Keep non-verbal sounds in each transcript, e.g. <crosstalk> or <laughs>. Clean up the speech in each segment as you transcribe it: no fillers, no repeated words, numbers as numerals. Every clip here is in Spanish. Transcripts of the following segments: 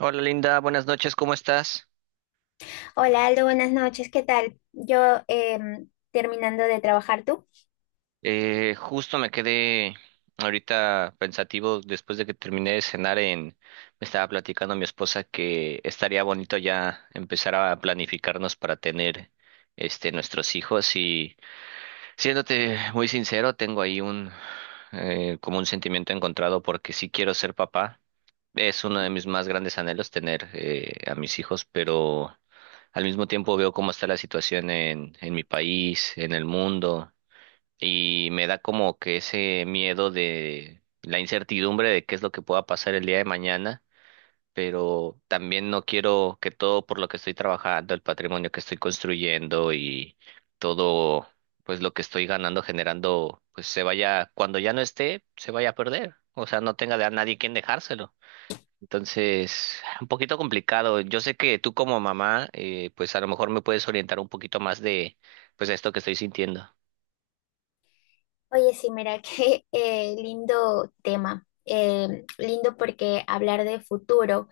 Hola Linda, buenas noches, ¿cómo estás? Hola Aldo, buenas noches, ¿qué tal? Yo terminando de trabajar tú. Justo me quedé ahorita pensativo después de que terminé de cenar me estaba platicando mi esposa que estaría bonito ya empezar a planificarnos para tener este nuestros hijos. Siéndote muy sincero, tengo ahí un como un sentimiento encontrado porque sí quiero ser papá. Es uno de mis más grandes anhelos tener a mis hijos, pero al mismo tiempo veo cómo está la situación en mi país, en el mundo, y me da como que ese miedo de la incertidumbre de qué es lo que pueda pasar el día de mañana, pero también no quiero que todo por lo que estoy trabajando, el patrimonio que estoy construyendo y todo, pues lo que estoy ganando, generando, pues se vaya, cuando ya no esté, se vaya a perder. O sea, no tenga de a nadie quien dejárselo. Entonces, un poquito complicado. Yo sé que tú como mamá, pues a lo mejor me puedes orientar un poquito más de, pues esto que estoy sintiendo. Oye, sí, mira, <laughs> qué lindo tema. Lindo porque hablar de futuro.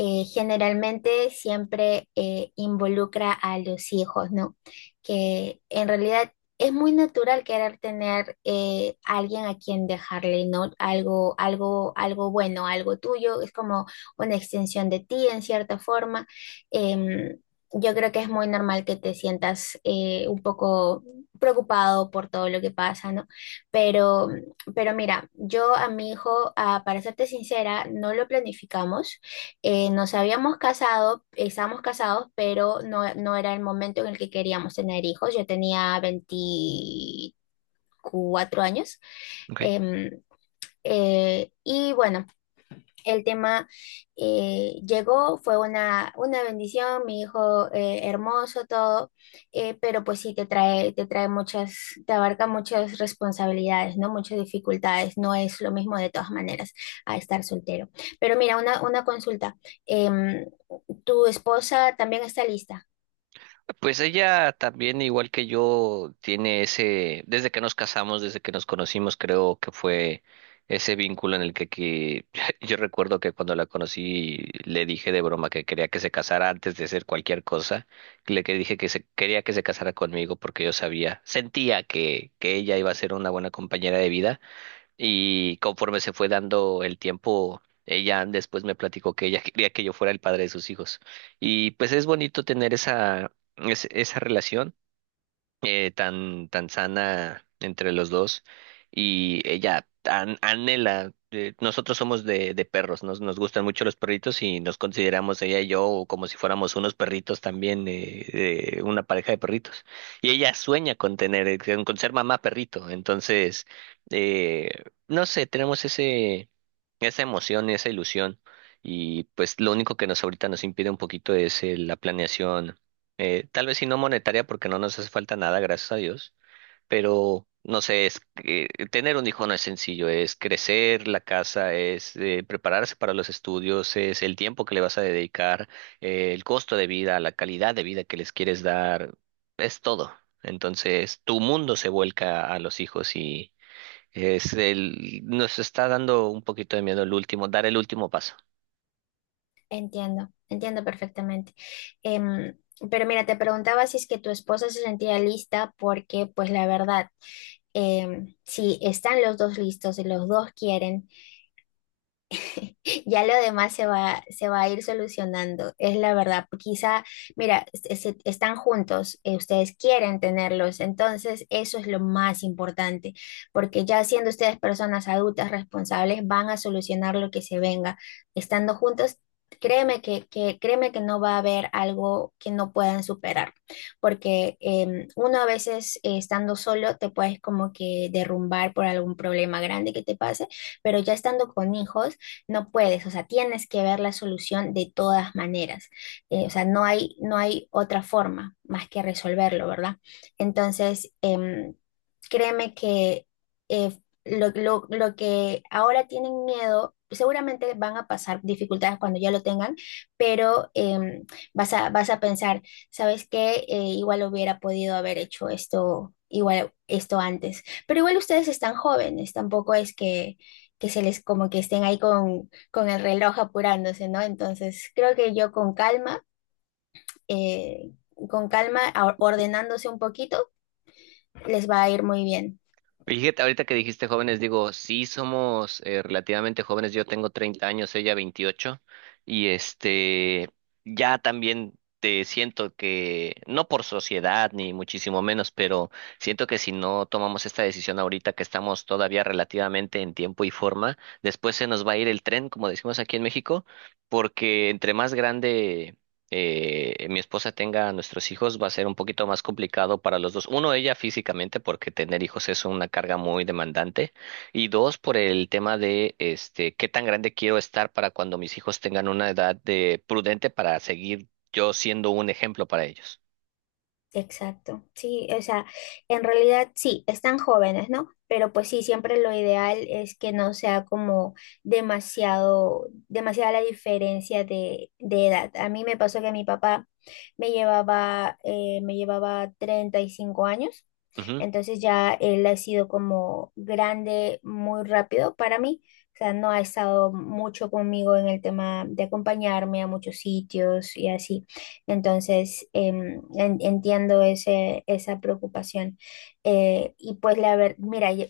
Generalmente siempre involucra a los hijos, ¿no? Que en realidad es muy natural querer tener alguien a quien dejarle, ¿no? Algo algo bueno, algo tuyo, es como una extensión de ti en cierta forma. Em, yo creo que es muy normal que te sientas un poco preocupado por todo lo que pasa, ¿no? Pero pero mira, yo a mi hijo, ah, para serte sincera, no lo planificamos, nos habíamos casado, estábamos casados, pero no, no era el momento en el que queríamos tener hijos. Yo tenía 24 años. Ok. em, y bueno, el tema llegó, fue una bendición, mi hijo hermoso, todo, pero pues sí te trae, te abarca muchas responsabilidades, ¿no? Muchas dificultades, no es lo mismo de todas maneras a estar soltero. Pero mira, una consulta, em, ¿tu esposa también está lista? Pues ella también, igual que yo, tiene ese, desde que nos casamos, desde que nos conocimos, creo que fue ese vínculo en el que <laughs> yo recuerdo que cuando la conocí le dije de broma que quería que se casara antes de hacer cualquier cosa, le que dije que se, quería que se casara conmigo porque yo sabía, sentía que ella iba a ser una buena compañera de vida. Y conforme se fue dando el tiempo, ella después me platicó que ella <laughs> quería que yo fuera el padre de sus hijos. Y pues es bonito tener esa, esa relación tan, tan sana entre los dos. Y ella anhela, nosotros somos de perros, nos gustan mucho los perritos y nos consideramos ella y yo como si fuéramos unos perritos también, una pareja de perritos. Y ella sueña con tener, con ser mamá perrito, entonces, eh, no sé, tenemos ese, esa emoción, esa ilusión. Y pues lo único que nos ahorita nos impide un poquito es la planeación, tal vez sí no monetaria porque no nos hace falta nada, gracias a Dios, pero no sé, es que tener un hijo no es sencillo, es crecer la casa, es prepararse para los estudios, es el tiempo que le vas a dedicar, el costo de vida, la calidad de vida que les quieres dar, es todo. Entonces, tu mundo se vuelca a los hijos y es el, nos está dando un poquito de miedo el último, dar el último paso. Entiendo, entiendo perfectamente. Em, pero mira, te preguntaba si es que tu esposa se sentía lista porque, pues la verdad, si están los dos listos y los dos quieren, ya lo demás se va a ir solucionando, es la verdad. Quizá, mira, están juntos, ustedes quieren tenerlos, entonces eso es lo más importante, porque ya siendo ustedes personas adultas responsables, van a solucionar lo que se venga. Estando juntos, créeme créeme que no va a haber algo que no puedan superar, porque uno a veces estando solo te puedes como que derrumbar por algún problema grande que te pase, pero ya estando con hijos, no puedes, o sea, tienes que ver la solución de todas maneras. O sea, no hay, no hay otra forma más que resolverlo, ¿verdad? Entonces, créeme que eh, lo que ahora tienen miedo, seguramente van a pasar dificultades cuando ya lo tengan, pero vas a pensar, ¿sabes qué? Igual hubiera podido haber hecho esto, igual esto antes. Pero igual ustedes están jóvenes, tampoco es que se les como que estén ahí con el reloj apurándose, ¿no? Entonces, creo que yo eh, con calma, ordenándose un poquito, les va a ir muy bien. Y fíjate, ahorita que dijiste jóvenes, digo, sí somos relativamente jóvenes, yo tengo 30 años, ella 28, y este, ya también te siento que, no por sociedad ni muchísimo menos, pero siento que si no tomamos esta decisión ahorita que estamos todavía relativamente en tiempo y forma, después se nos va a ir el tren, como decimos aquí en México, porque entre más grande mi esposa tenga a nuestros hijos va a ser un poquito más complicado para los dos. Uno, ella físicamente, porque tener hijos es una carga muy demandante. Y dos, por el tema de este, qué tan grande quiero estar para cuando mis hijos tengan una edad de prudente para seguir yo siendo un ejemplo para ellos. Exacto, sí, o sea, en realidad sí, están jóvenes, ¿no? Pero pues sí, siempre lo ideal es que no sea como demasiado, demasiada la diferencia de edad. A mí me pasó que mi papá me llevaba 35 años, entonces ya él ha sido como grande muy rápido para mí. O sea, no ha estado mucho conmigo en el tema de acompañarme a muchos sitios y así. Entonces, entiendo ese, esa preocupación. Y pues, mira,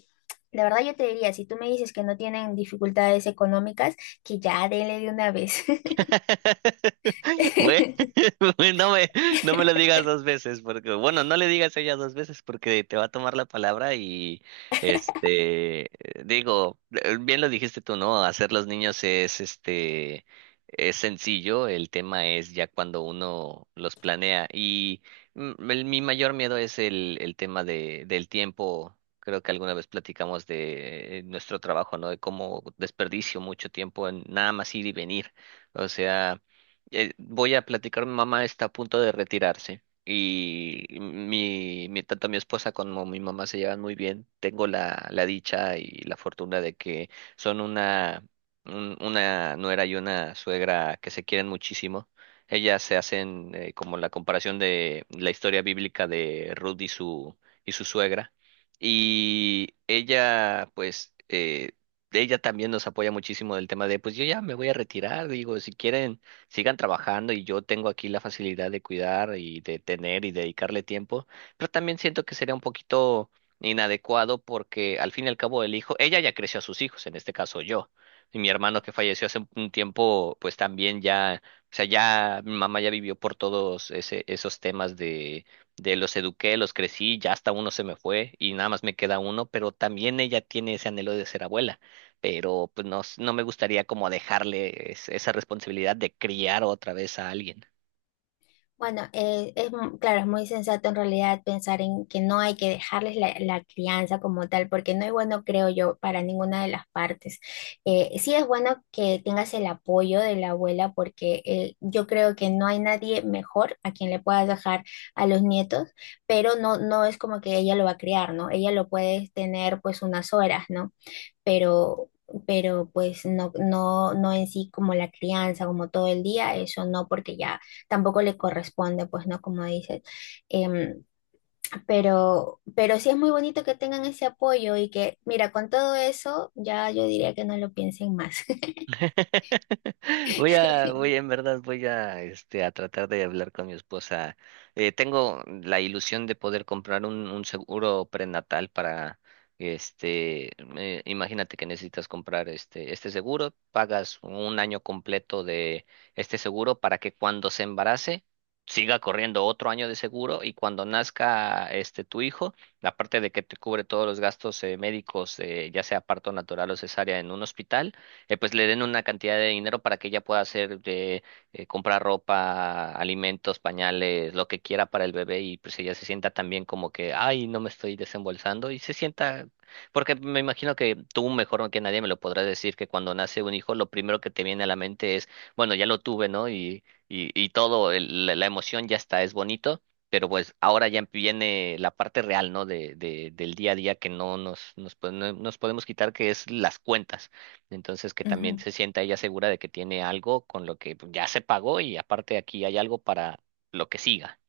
la verdad yo te diría, si tú me dices que no tienen dificultades económicas, que ya dele de una vez. <laughs> Bue- <laughs> <laughs> Bueno, no me lo digas dos veces, porque, bueno, no le digas a ella dos veces porque te va a tomar la palabra y, este, digo, bien lo dijiste tú, ¿no? Hacer los niños es, este, es sencillo, el tema es ya cuando uno los planea y mi mayor miedo es el tema de, del tiempo. Creo que alguna vez platicamos de nuestro trabajo, ¿no? De cómo desperdicio mucho tiempo en nada más ir y venir. O sea, voy a platicar, mi mamá está a punto de retirarse y tanto mi esposa como mi mamá se llevan muy bien. Tengo la dicha y la fortuna de que son una, una nuera y una suegra que se quieren muchísimo. Ellas se hacen como la comparación de la historia bíblica de Ruth y su suegra. Y ella, pues ella también nos apoya muchísimo del tema de, pues yo ya me voy a retirar, digo, si quieren, sigan trabajando y yo tengo aquí la facilidad de cuidar y de tener y dedicarle tiempo, pero también siento que sería un poquito inadecuado porque al fin y al cabo el hijo, ella ya creció a sus hijos, en este caso yo, y mi hermano que falleció hace un tiempo, pues también ya, o sea, ya mi mamá ya vivió por todos ese, esos temas De los eduqué, los crecí, ya hasta uno se me fue y nada más me queda uno, pero también ella tiene ese anhelo de ser abuela, pero pues no, no me gustaría como dejarle esa responsabilidad de criar otra vez a alguien. Bueno, claro, es muy sensato en realidad pensar en que no hay que dejarles la crianza como tal, porque no es bueno, creo yo, para ninguna de las partes. Sí es bueno que tengas el apoyo de la abuela, porque yo creo que no hay nadie mejor a quien le puedas dejar a los nietos, pero no, no es como que ella lo va a criar, ¿no? Ella lo puede tener pues unas horas, ¿no? pero, pero pues no, no, no en sí como la crianza, como todo el día, eso no, porque ya tampoco le corresponde, pues no, como dices. Em, pero sí es muy bonito que tengan ese apoyo y que, mira, con todo eso, ya yo diría que no lo piensen más. <laughs> Voy <laughs> en verdad, voy a, este, a tratar de hablar con mi esposa. Tengo la ilusión de poder comprar un seguro prenatal para, este, imagínate que necesitas comprar este, este seguro, pagas un año completo de este seguro para que cuando se embarace siga corriendo otro año de seguro y cuando nazca este tu hijo, aparte de que te cubre todos los gastos médicos, ya sea parto natural o cesárea en un hospital, pues le den una cantidad de dinero para que ella pueda hacer de comprar ropa, alimentos, pañales, lo que quiera para el bebé y pues ella se sienta también como que, ay, no me estoy desembolsando y se sienta, porque me imagino que tú mejor no que nadie me lo podrás decir que cuando nace un hijo lo primero que te viene a la mente es, bueno, ya lo tuve, ¿no? Y, y todo, la emoción ya está, es bonito, pero pues ahora ya viene la parte real, ¿no? Del día a día que no no nos podemos quitar, que es las cuentas. Entonces, que también Ujú. se sienta ella segura de que tiene algo con lo que ya se pagó y aparte aquí hay algo para lo que siga.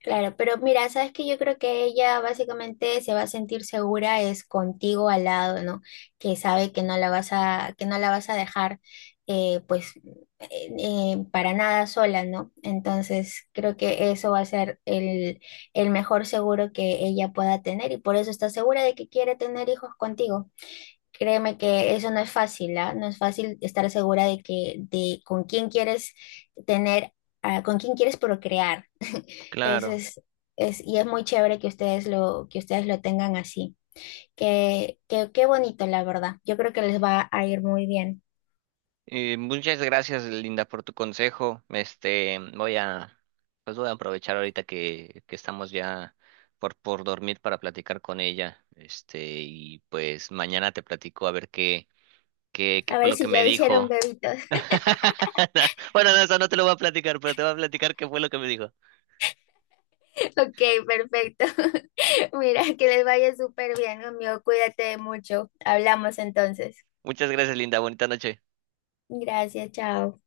Claro, pero mira, sabes que yo creo que ella básicamente se va a sentir segura es contigo al lado, ¿no? Que sabe que no la vas a, que no la vas a dejar, eh, pues, eh, para nada sola, ¿no? Entonces creo que eso va a ser el mejor seguro que ella pueda tener y por eso está segura de que quiere tener hijos contigo. Créeme que eso no es fácil, ¿ah? No es fácil estar segura de que, de con quién quieres tener, ah, con quién quieres procrear. Ese y es muy chévere que que ustedes lo tengan así. Qué bonito, la verdad. Yo creo que les va a ir muy bien. Muchas gracias, Linda, por tu consejo. Este, pues voy a aprovechar ahorita que estamos ya por dormir para platicar con ella. Este, y pues mañana te platico a ver qué A fue ver lo que si me ya hicieron dijo. bebitos. <laughs> <laughs> Bueno, no, eso no te lo voy a platicar, pero te voy a platicar qué fue lo que me dijo. Ok, perfecto. <laughs> Mira, que les vaya súper bien, amigo. Cuídate mucho. Hablamos entonces. Muchas gracias, Linda. Bonita noche. Gracias, chao.